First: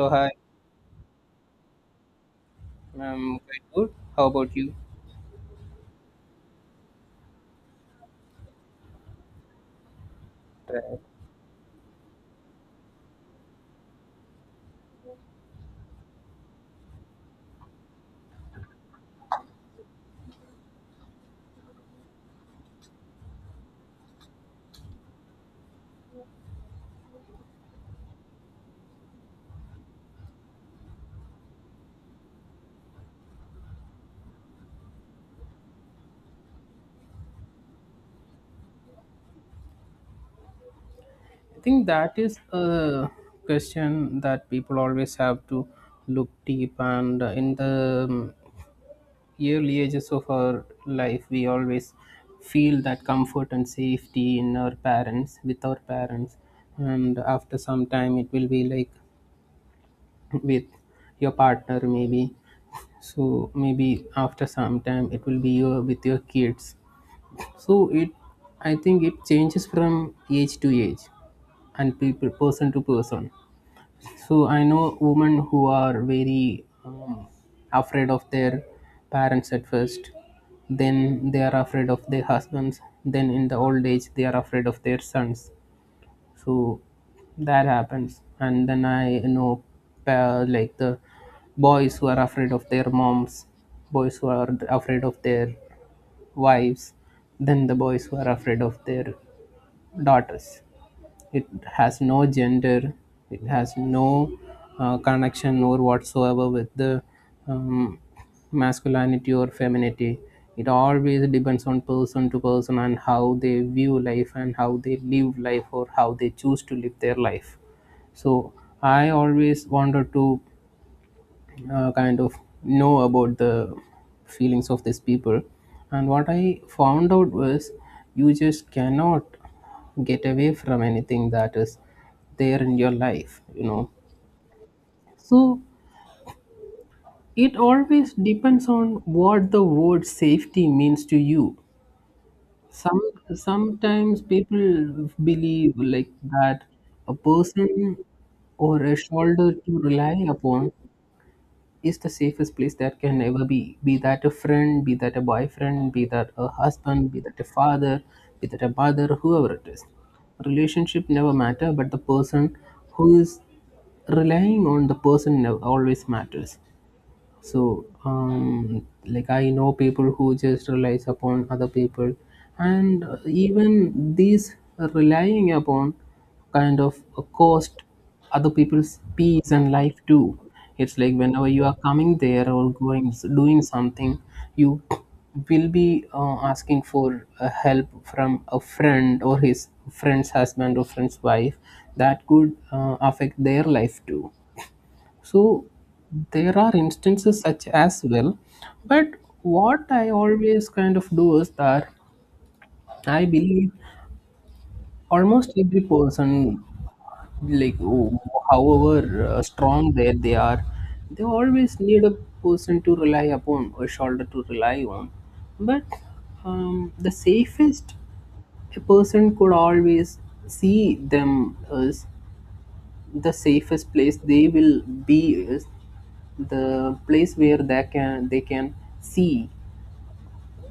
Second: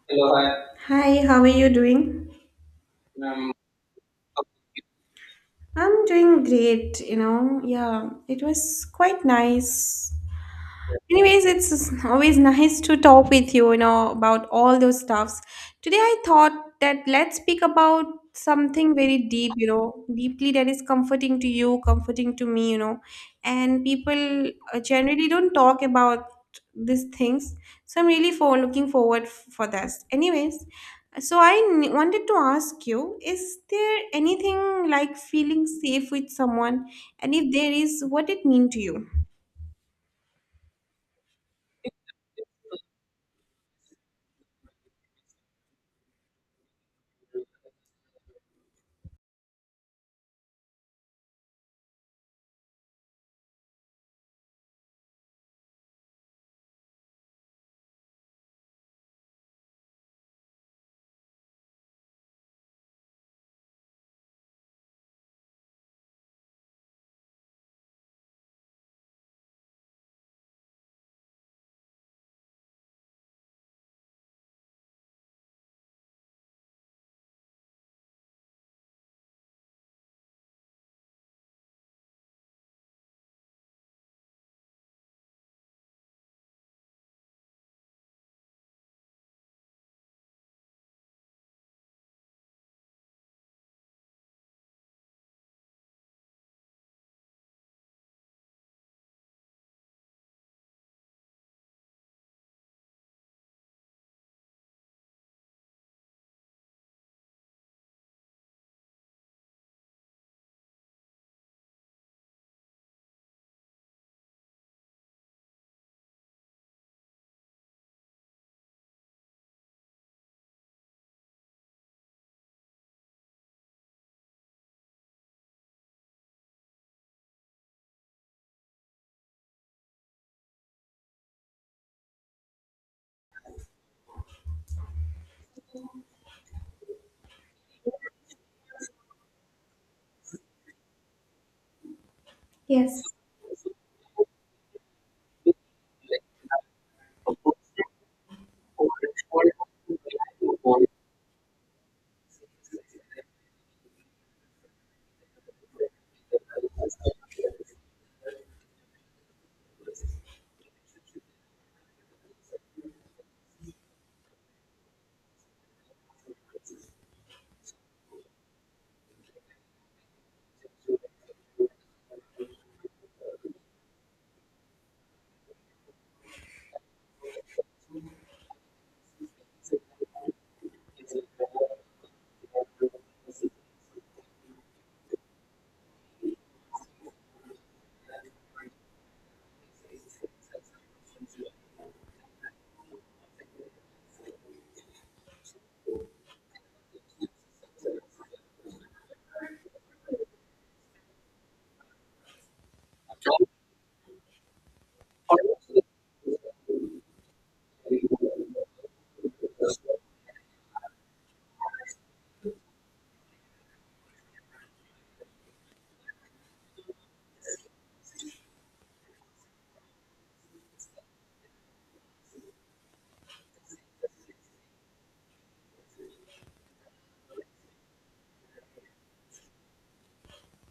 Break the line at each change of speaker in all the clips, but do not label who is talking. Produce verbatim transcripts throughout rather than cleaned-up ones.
So hi,
Hi, how are you doing?
I'm quite good. How about you?
I'm doing great, you know. Yeah, it was quite nice.
I
Anyways, it's always nice to talk with you, you know, about all those stuffs. Today I thought that let's speak about something very deep, you know, deeply that is comforting to you, comforting to me, you know. And people uh, generally don't talk about these things. So I'm really for looking forward f- for this. Anyways, so I n- wanted to ask you, is there anything like feeling safe with someone? And if there is, what it mean to you?
think that is a question that people always have to look deep, and in the um, early ages of our life, we always feel that comfort and safety in our parents, with our parents, and after some time, it will be like with your partner, maybe. So maybe after some time, it will be your, with your kids, so it I think it changes from age to age and people person to person. So I know women who are very afraid of their parents at first, then they are afraid of their husbands, then in the old age they are afraid of their sons. So that happens, and then I know pa- like the boys who are afraid of their moms, boys who are afraid of their wives, then the boys who are afraid of their daughters. It has no gender, it has no uh, connection or whatsoever with the um, masculinity or femininity. It always depends on person to person and how they view life and how they live life or how they choose to live their life. So I always wanted to uh, kind of know about the feelings of these people. And what I found out was you just cannot get away from anything that is there in your life, you know. So it always depends on what the word safety means to you. Some
Yes.
Sometimes people believe like that a person or a shoulder to rely upon is the safest place that can ever be be that a friend, be that a boyfriend, be that a husband, be that a father, be that a mother, whoever it is. Relationship never matter, but the person who is relying on the person never always matters. So um, like I know people who just relies upon other people, and uh, even these relying upon kind of uh, cost other people's peace and life too. It's like whenever you are coming there or going doing something, you will be uh, asking for uh, help from a friend or his friend's husband or friend's wife. That could uh, affect their life too. So there are instances such as well. But what I always kind of do is that I believe almost every person, like oh, however uh, strong they they are, they always need a person to rely upon, a shoulder to rely on. But um, the safest a person could always see them as the safest place they will be is the place where they can they can see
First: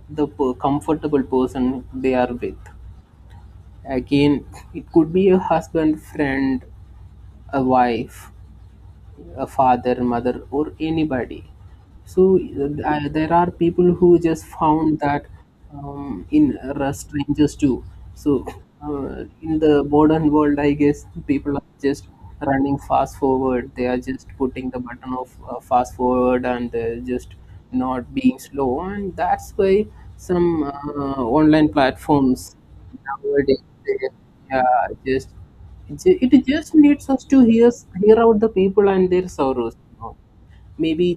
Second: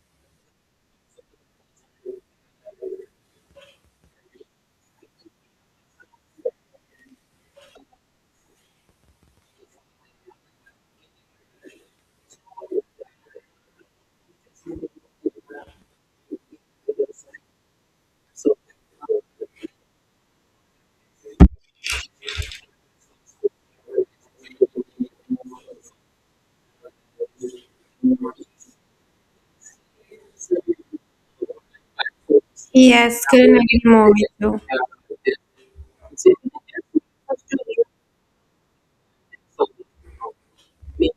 the per- comfortable person they are with. Again, it could be a husband, friend, a wife, a father, mother, or anybody. So uh, I, there are people who just found that um, in uh, strangers too. So uh, in the modern world, I guess people are just running fast forward. They are just putting the button of uh, fast forward and uh, just not being slow. And that's why some uh, online platforms
Yes, couldn't
nowadays
agree
they
more with
yeah, just it ju- it just
you.
needs us to hear hear out the people and their sorrows, you know maybe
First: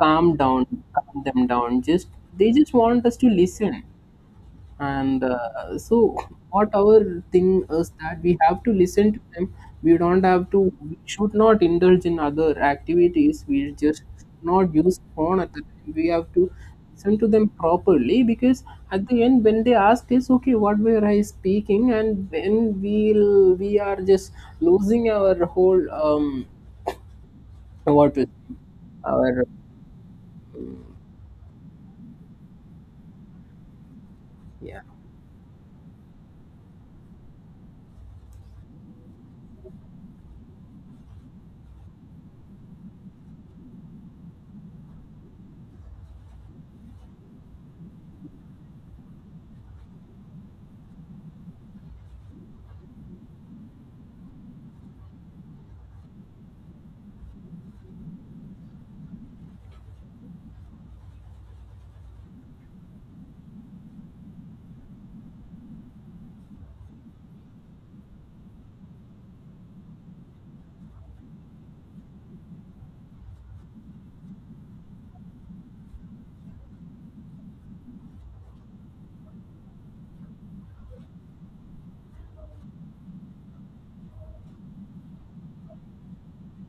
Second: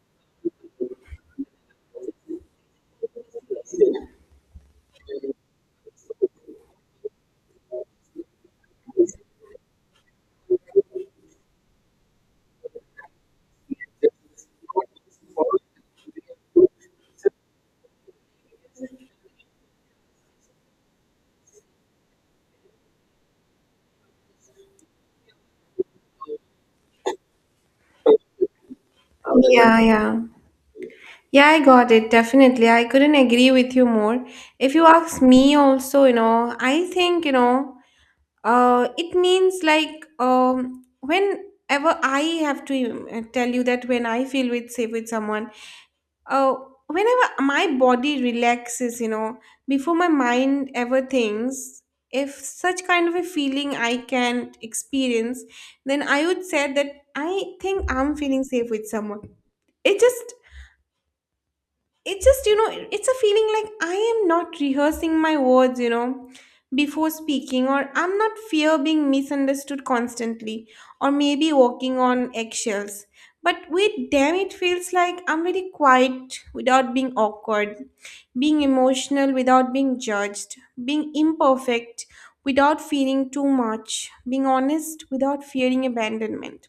calm down, calm them down. Just, they just want us to listen, and uh, so what our thing is that we have to listen to them. We don't have to, we should not indulge in other activities, we just not use phone at the time, we have to listen to them properly, because at the end when they ask us, okay, what were I speaking, and then we'll we are just losing our whole um what to our
Yeah, yeah. Yeah, I got it. Definitely. I couldn't agree with you more. If
yeah.
you ask me also, you know, I think, you know, uh, it means like um whenever I have to uh, tell you that when I feel with safe with someone, oh, whenever my body relaxes, you know, before my mind ever thinks, if such kind of a feeling I can't experience, then I would say that I think I'm feeling safe with someone. It just it's just, you know, it's a feeling like I am not rehearsing my words, you know, before speaking, or I'm not fear being misunderstood constantly, or maybe walking on eggshells. But wait, damn, it feels like I'm very quiet without being awkward, being emotional without being judged, being imperfect without feeling too much, being honest without fearing abandonment.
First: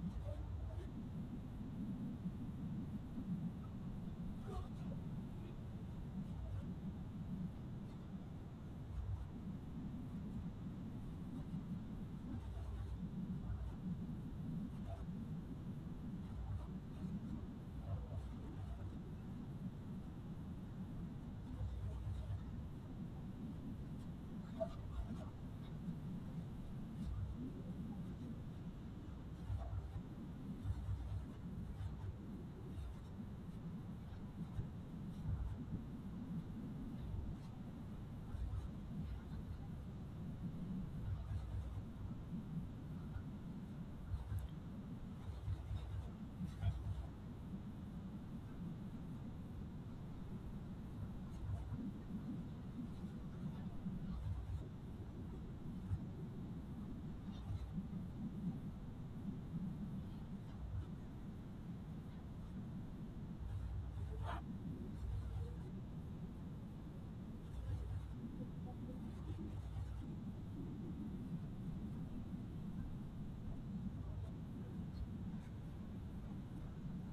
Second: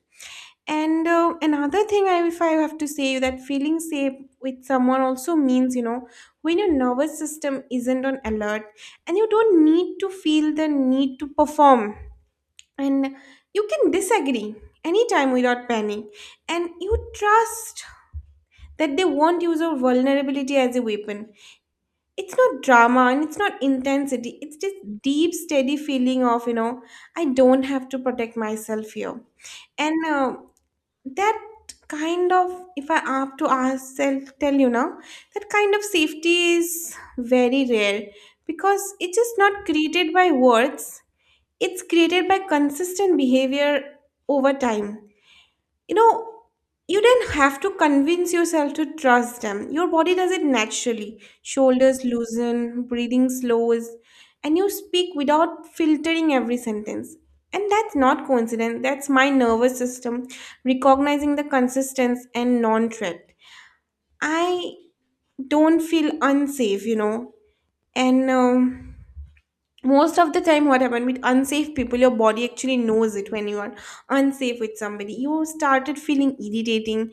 And uh, another thing, I, if I have to say, that feeling safe with someone also means, you know, when your nervous system isn't on alert and you don't need to feel the need to perform. And you can disagree anytime without panic. And you trust that they won't use your vulnerability as a weapon. It's not drama and it's not intensity. It's just deep, steady feeling of, you know, I don't have to protect myself here. And uh, that kind of, if I have to ask tell, tell you now, that kind of safety is very rare, because it is not created by words, it's created by consistent behavior over time, you know. You don't have to convince yourself to trust them. Your body does it naturally. Shoulders loosen, breathing slows, and you speak without filtering every sentence. And that's not coincidence, that's my nervous system recognizing the consistency and non-threat. I don't feel unsafe, you know. And um, most of the time what happened with unsafe people, your body actually knows it. When you are unsafe with somebody, you started feeling irritating,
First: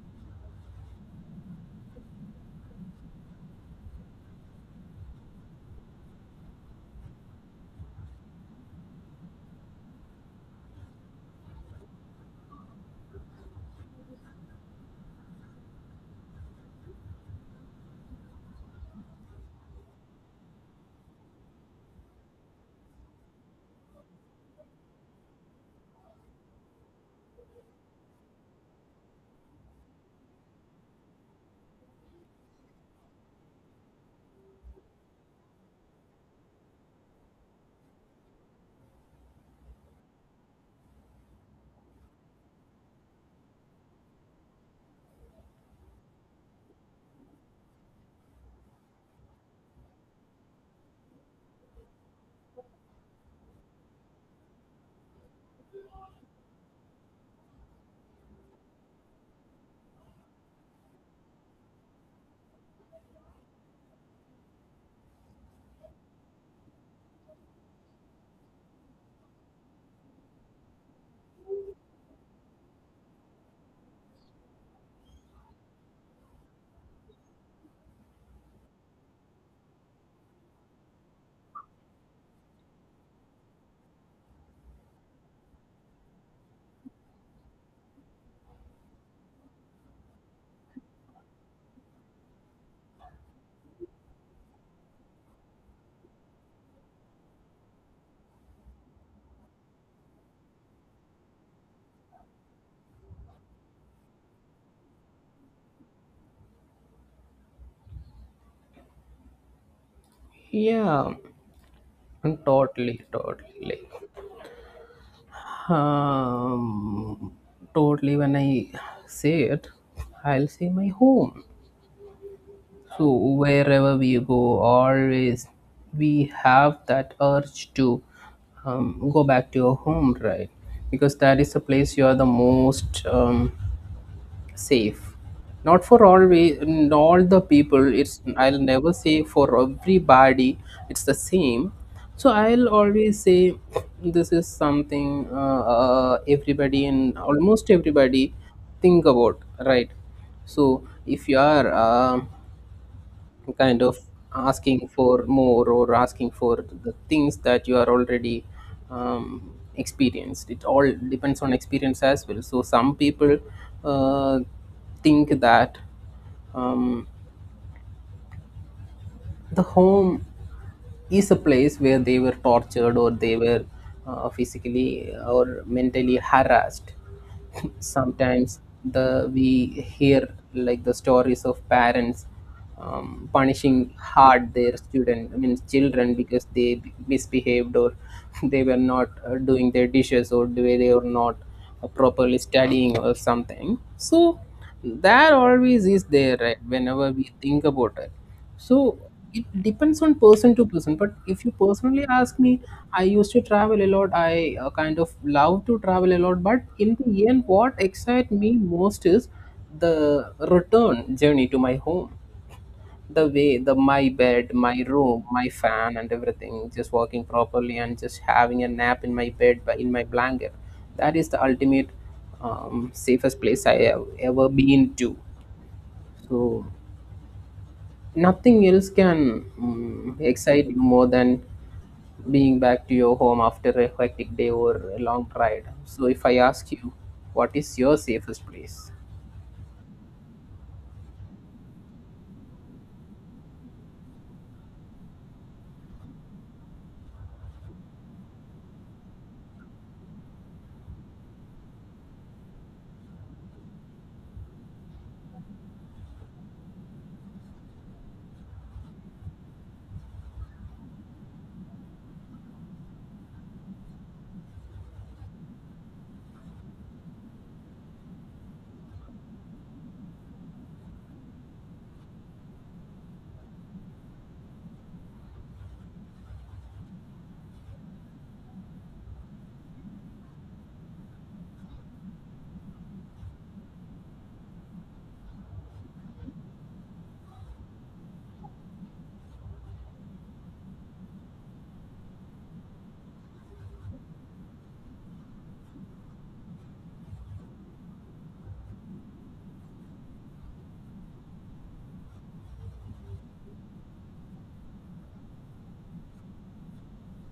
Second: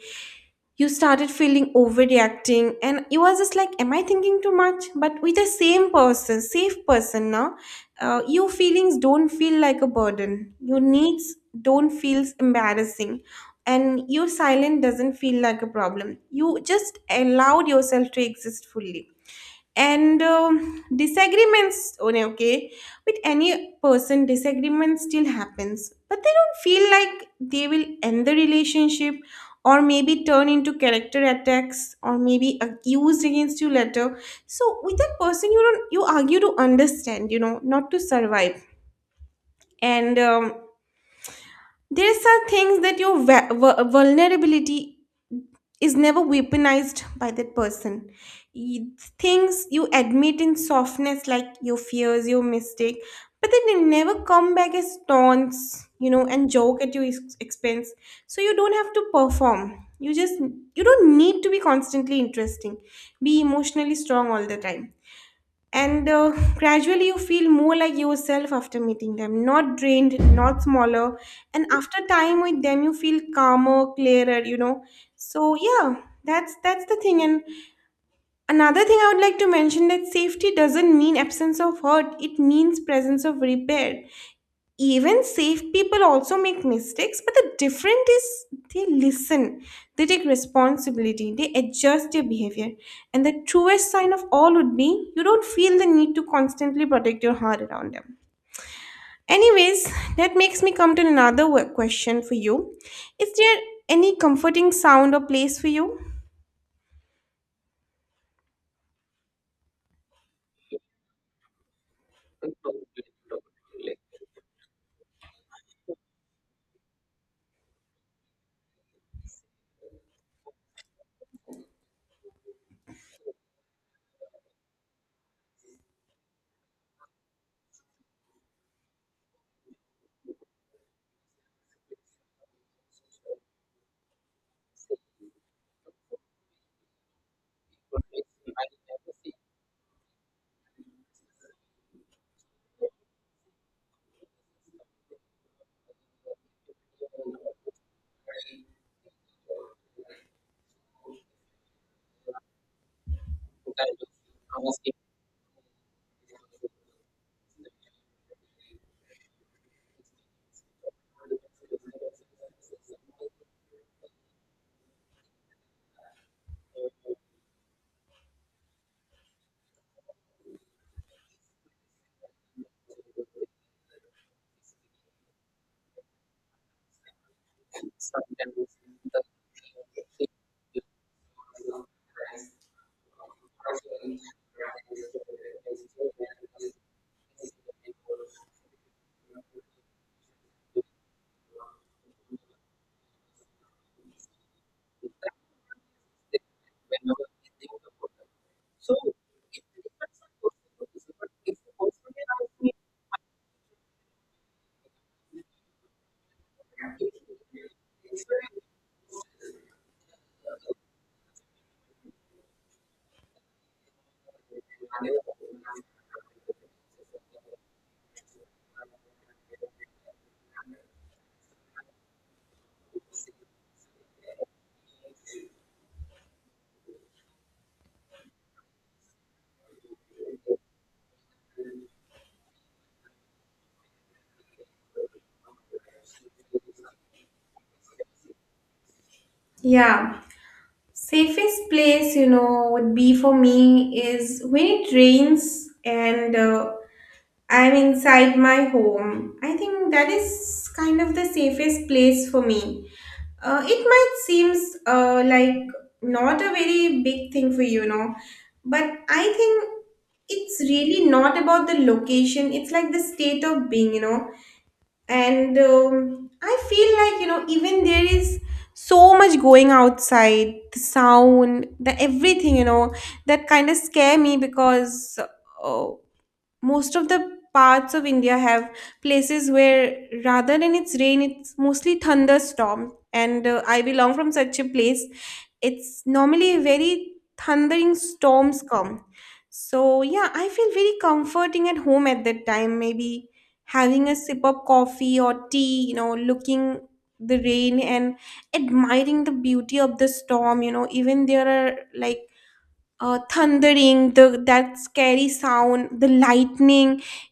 you started feeling overreacting, and you was just like, am I thinking too much? But with the same person, safe person, now uh, your feelings don't feel like a burden, your needs don't feel embarrassing, and your silence doesn't feel like a problem. You just allowed yourself to exist fully. And um, disagreements, oh, no, okay, with any person disagreement still happens, but they don't feel like they will end the relationship or maybe turn into character attacks or maybe accused against you later. So with that person, you don't you argue to understand, you know, not to survive. And um, there are some things that your va- vu- vulnerability is never weaponized by that person. Y- Things you admit in softness, like your fears, your mistake, but then they never come back as taunts, you know, and joke at your ex- expense. So you don't have to perform. You just you don't need to be constantly interesting, be emotionally strong all the time. And uh, gradually you feel more like yourself after meeting them, not drained, not smaller. And after time with them you feel calmer, clearer, you know. So yeah, that's that's the thing. And another thing I would like to mention, that safety doesn't mean absence of hurt, it means presence of repair. Even safe people also make mistakes, but the difference is they listen, they take responsibility, they adjust their behavior. And the truest sign of all would be, you don't feel the need to constantly protect your heart around them. Anyways, that makes me come to another wo- question for you. Is there any comforting sound or place for you?
Yeah, totally, totally. Um, totally, when I say it, I'll say my home. So, wherever we go, always we have that urge to um, go back to your home, right? Because that is the place you are the most um, safe. Not for all, we all the people, it's, I'll never say for everybody it's the same. So I'll always say this is something uh, uh, everybody and almost everybody think about, right? So if you are um, kind of asking for more or asking for the things that you are already um, experienced, it all depends on experience as well. So some people uh, think that um, the home is a place where they were tortured or they were uh, physically or mentally harassed. Sometimes the we hear like the stories of parents um, punishing hard their student, I mean children, because they misbehaved or they were not uh, doing their dishes, or they they were not uh, properly studying or something. So that always is there, right, whenever we think about it. So it depends on person to person. But if you personally ask me, I used to travel a lot. I uh, kind of love to travel a lot. But in the end, what excites me most is the return journey to my home. The way the my bed, my room, my fan, and everything. Just walking properly and just having a nap in my bed, but in my blanket. That is the ultimate um, safest place I have ever been to. So nothing else can mm, excite you more than being back to your home after a hectic day or a long ride. So, if I ask you, what is your safest place?
Yeah, safest place, you know, would be for me is when it rains and uh, I'm inside my home. I think that is kind of the safest place for me. Uh, it might seems uh, like not a very big thing for you, know, but I think it's really not about the location. It's like the state of being, you know. And um, I feel like, you know, even there is so much going outside, the sound, the everything, you know, that kind of scare me because. Uh, Most of the parts of India have places where rather than it's rain, it's mostly thunderstorm. And uh, I belong from such a place. It's normally very thundering storms come. So yeah, I feel very comforting at home at that time. Maybe having a sip of coffee or tea, you know, looking the rain and admiring the beauty of the storm. You know, even there are like uh, thundering, the that scary sound, the lightning.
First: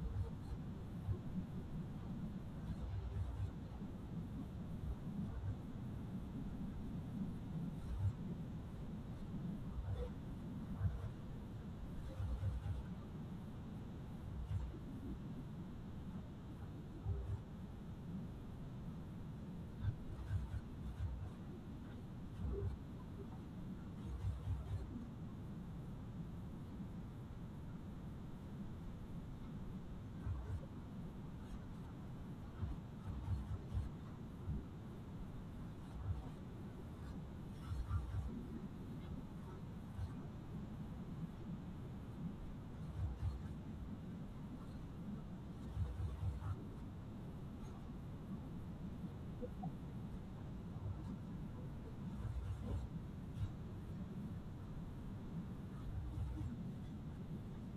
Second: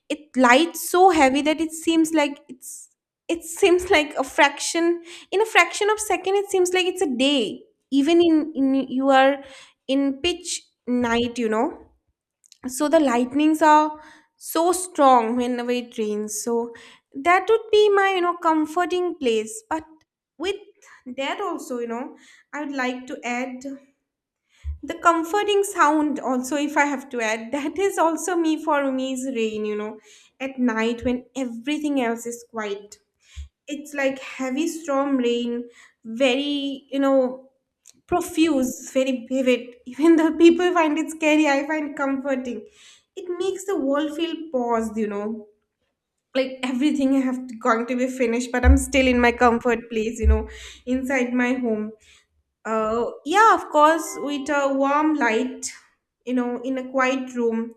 It lights so heavy that it seems like it's it seems like a fraction, in a fraction of second it seems like it's a day, even in, in you are in pitch night, you know. So the lightnings are so strong whenever it rains. So that would be my, you know, comforting place. But with that also, you know, I would like to add the comforting sound also, if I have to add, that is also me for umi's rain, you know, at night when everything else is quiet. It's like heavy storm rain, very, you know, profuse, very vivid. Even though people find it scary, I find comforting. It makes the world feel paused, you know, like everything I have to, going to be finished, but I'm still in my comfort place, you know, inside my home. Uh, yeah, of course, with a warm light, you know, in a quiet room,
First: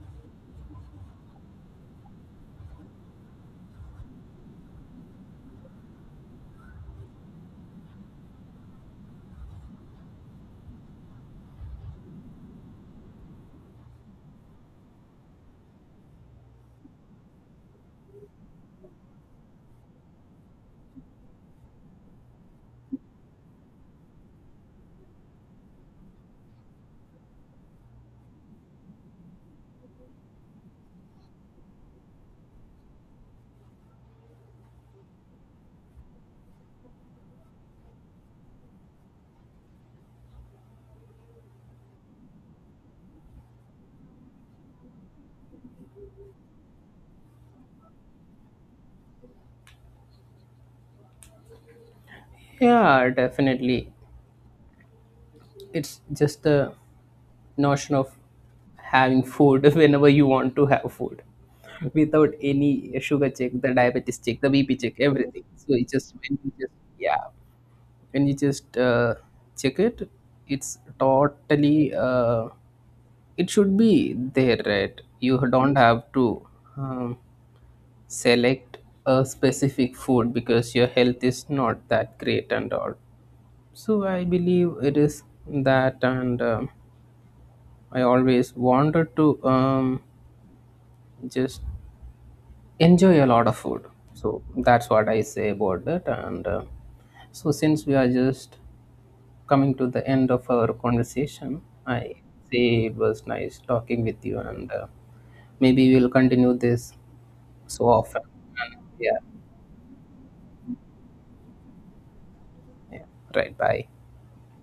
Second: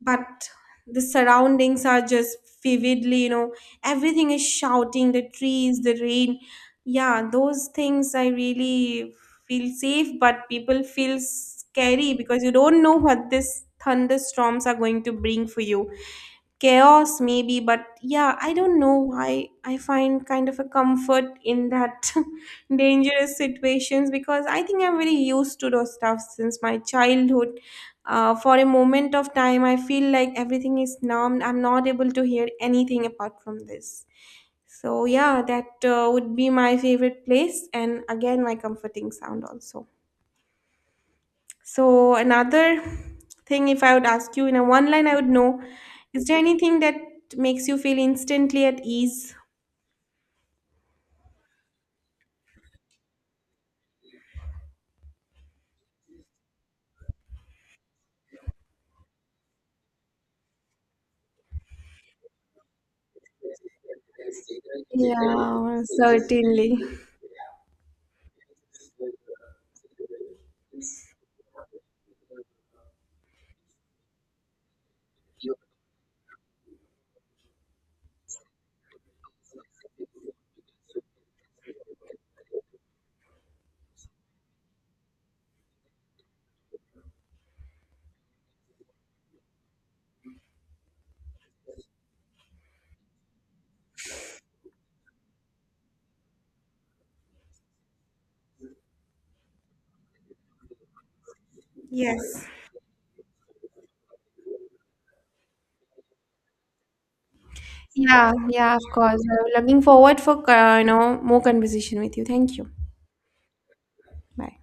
but the surroundings are just vividly, you know, everything is shouting, the trees, the rain. Yeah, those things I really feel safe, but people feel scary because you don't know what these thunderstorms are going to bring for you, chaos maybe. But yeah, I don't know why I find kind of a comfort in that. Dangerous situations, because I think I'm very used to those stuff since my childhood. Uh, for a moment of time I feel like everything is numbed, I'm not able to hear anything apart from this. So yeah, that uh, would be my favorite place and again my comforting sound also. So another thing, if I would ask you in a one line, I would know, is there anything that makes you feel instantly at ease?
Yeah, definitely. It's just the notion of having food whenever you want to have food without any sugar check, the diabetes check, the B P check, everything. So,
Yeah,
it just, when you just
certainly.
yeah, and you just uh, check it, it's totally uh, it should be there, right? You don't have to um, select a specific food because your health is not that great and all. So I believe it is that, and um, I always wanted to um, just enjoy a lot of food. So that's what I say about it, and uh, so since we are just coming to the end of our conversation, I
Yes.
say it was nice talking with you, and uh, maybe we'll continue this so often.
Yeah, yeah, of
Yeah,
course. I'm looking forward for uh, you know more conversation with you. Thank you.
yeah, right. Bye.
Bye.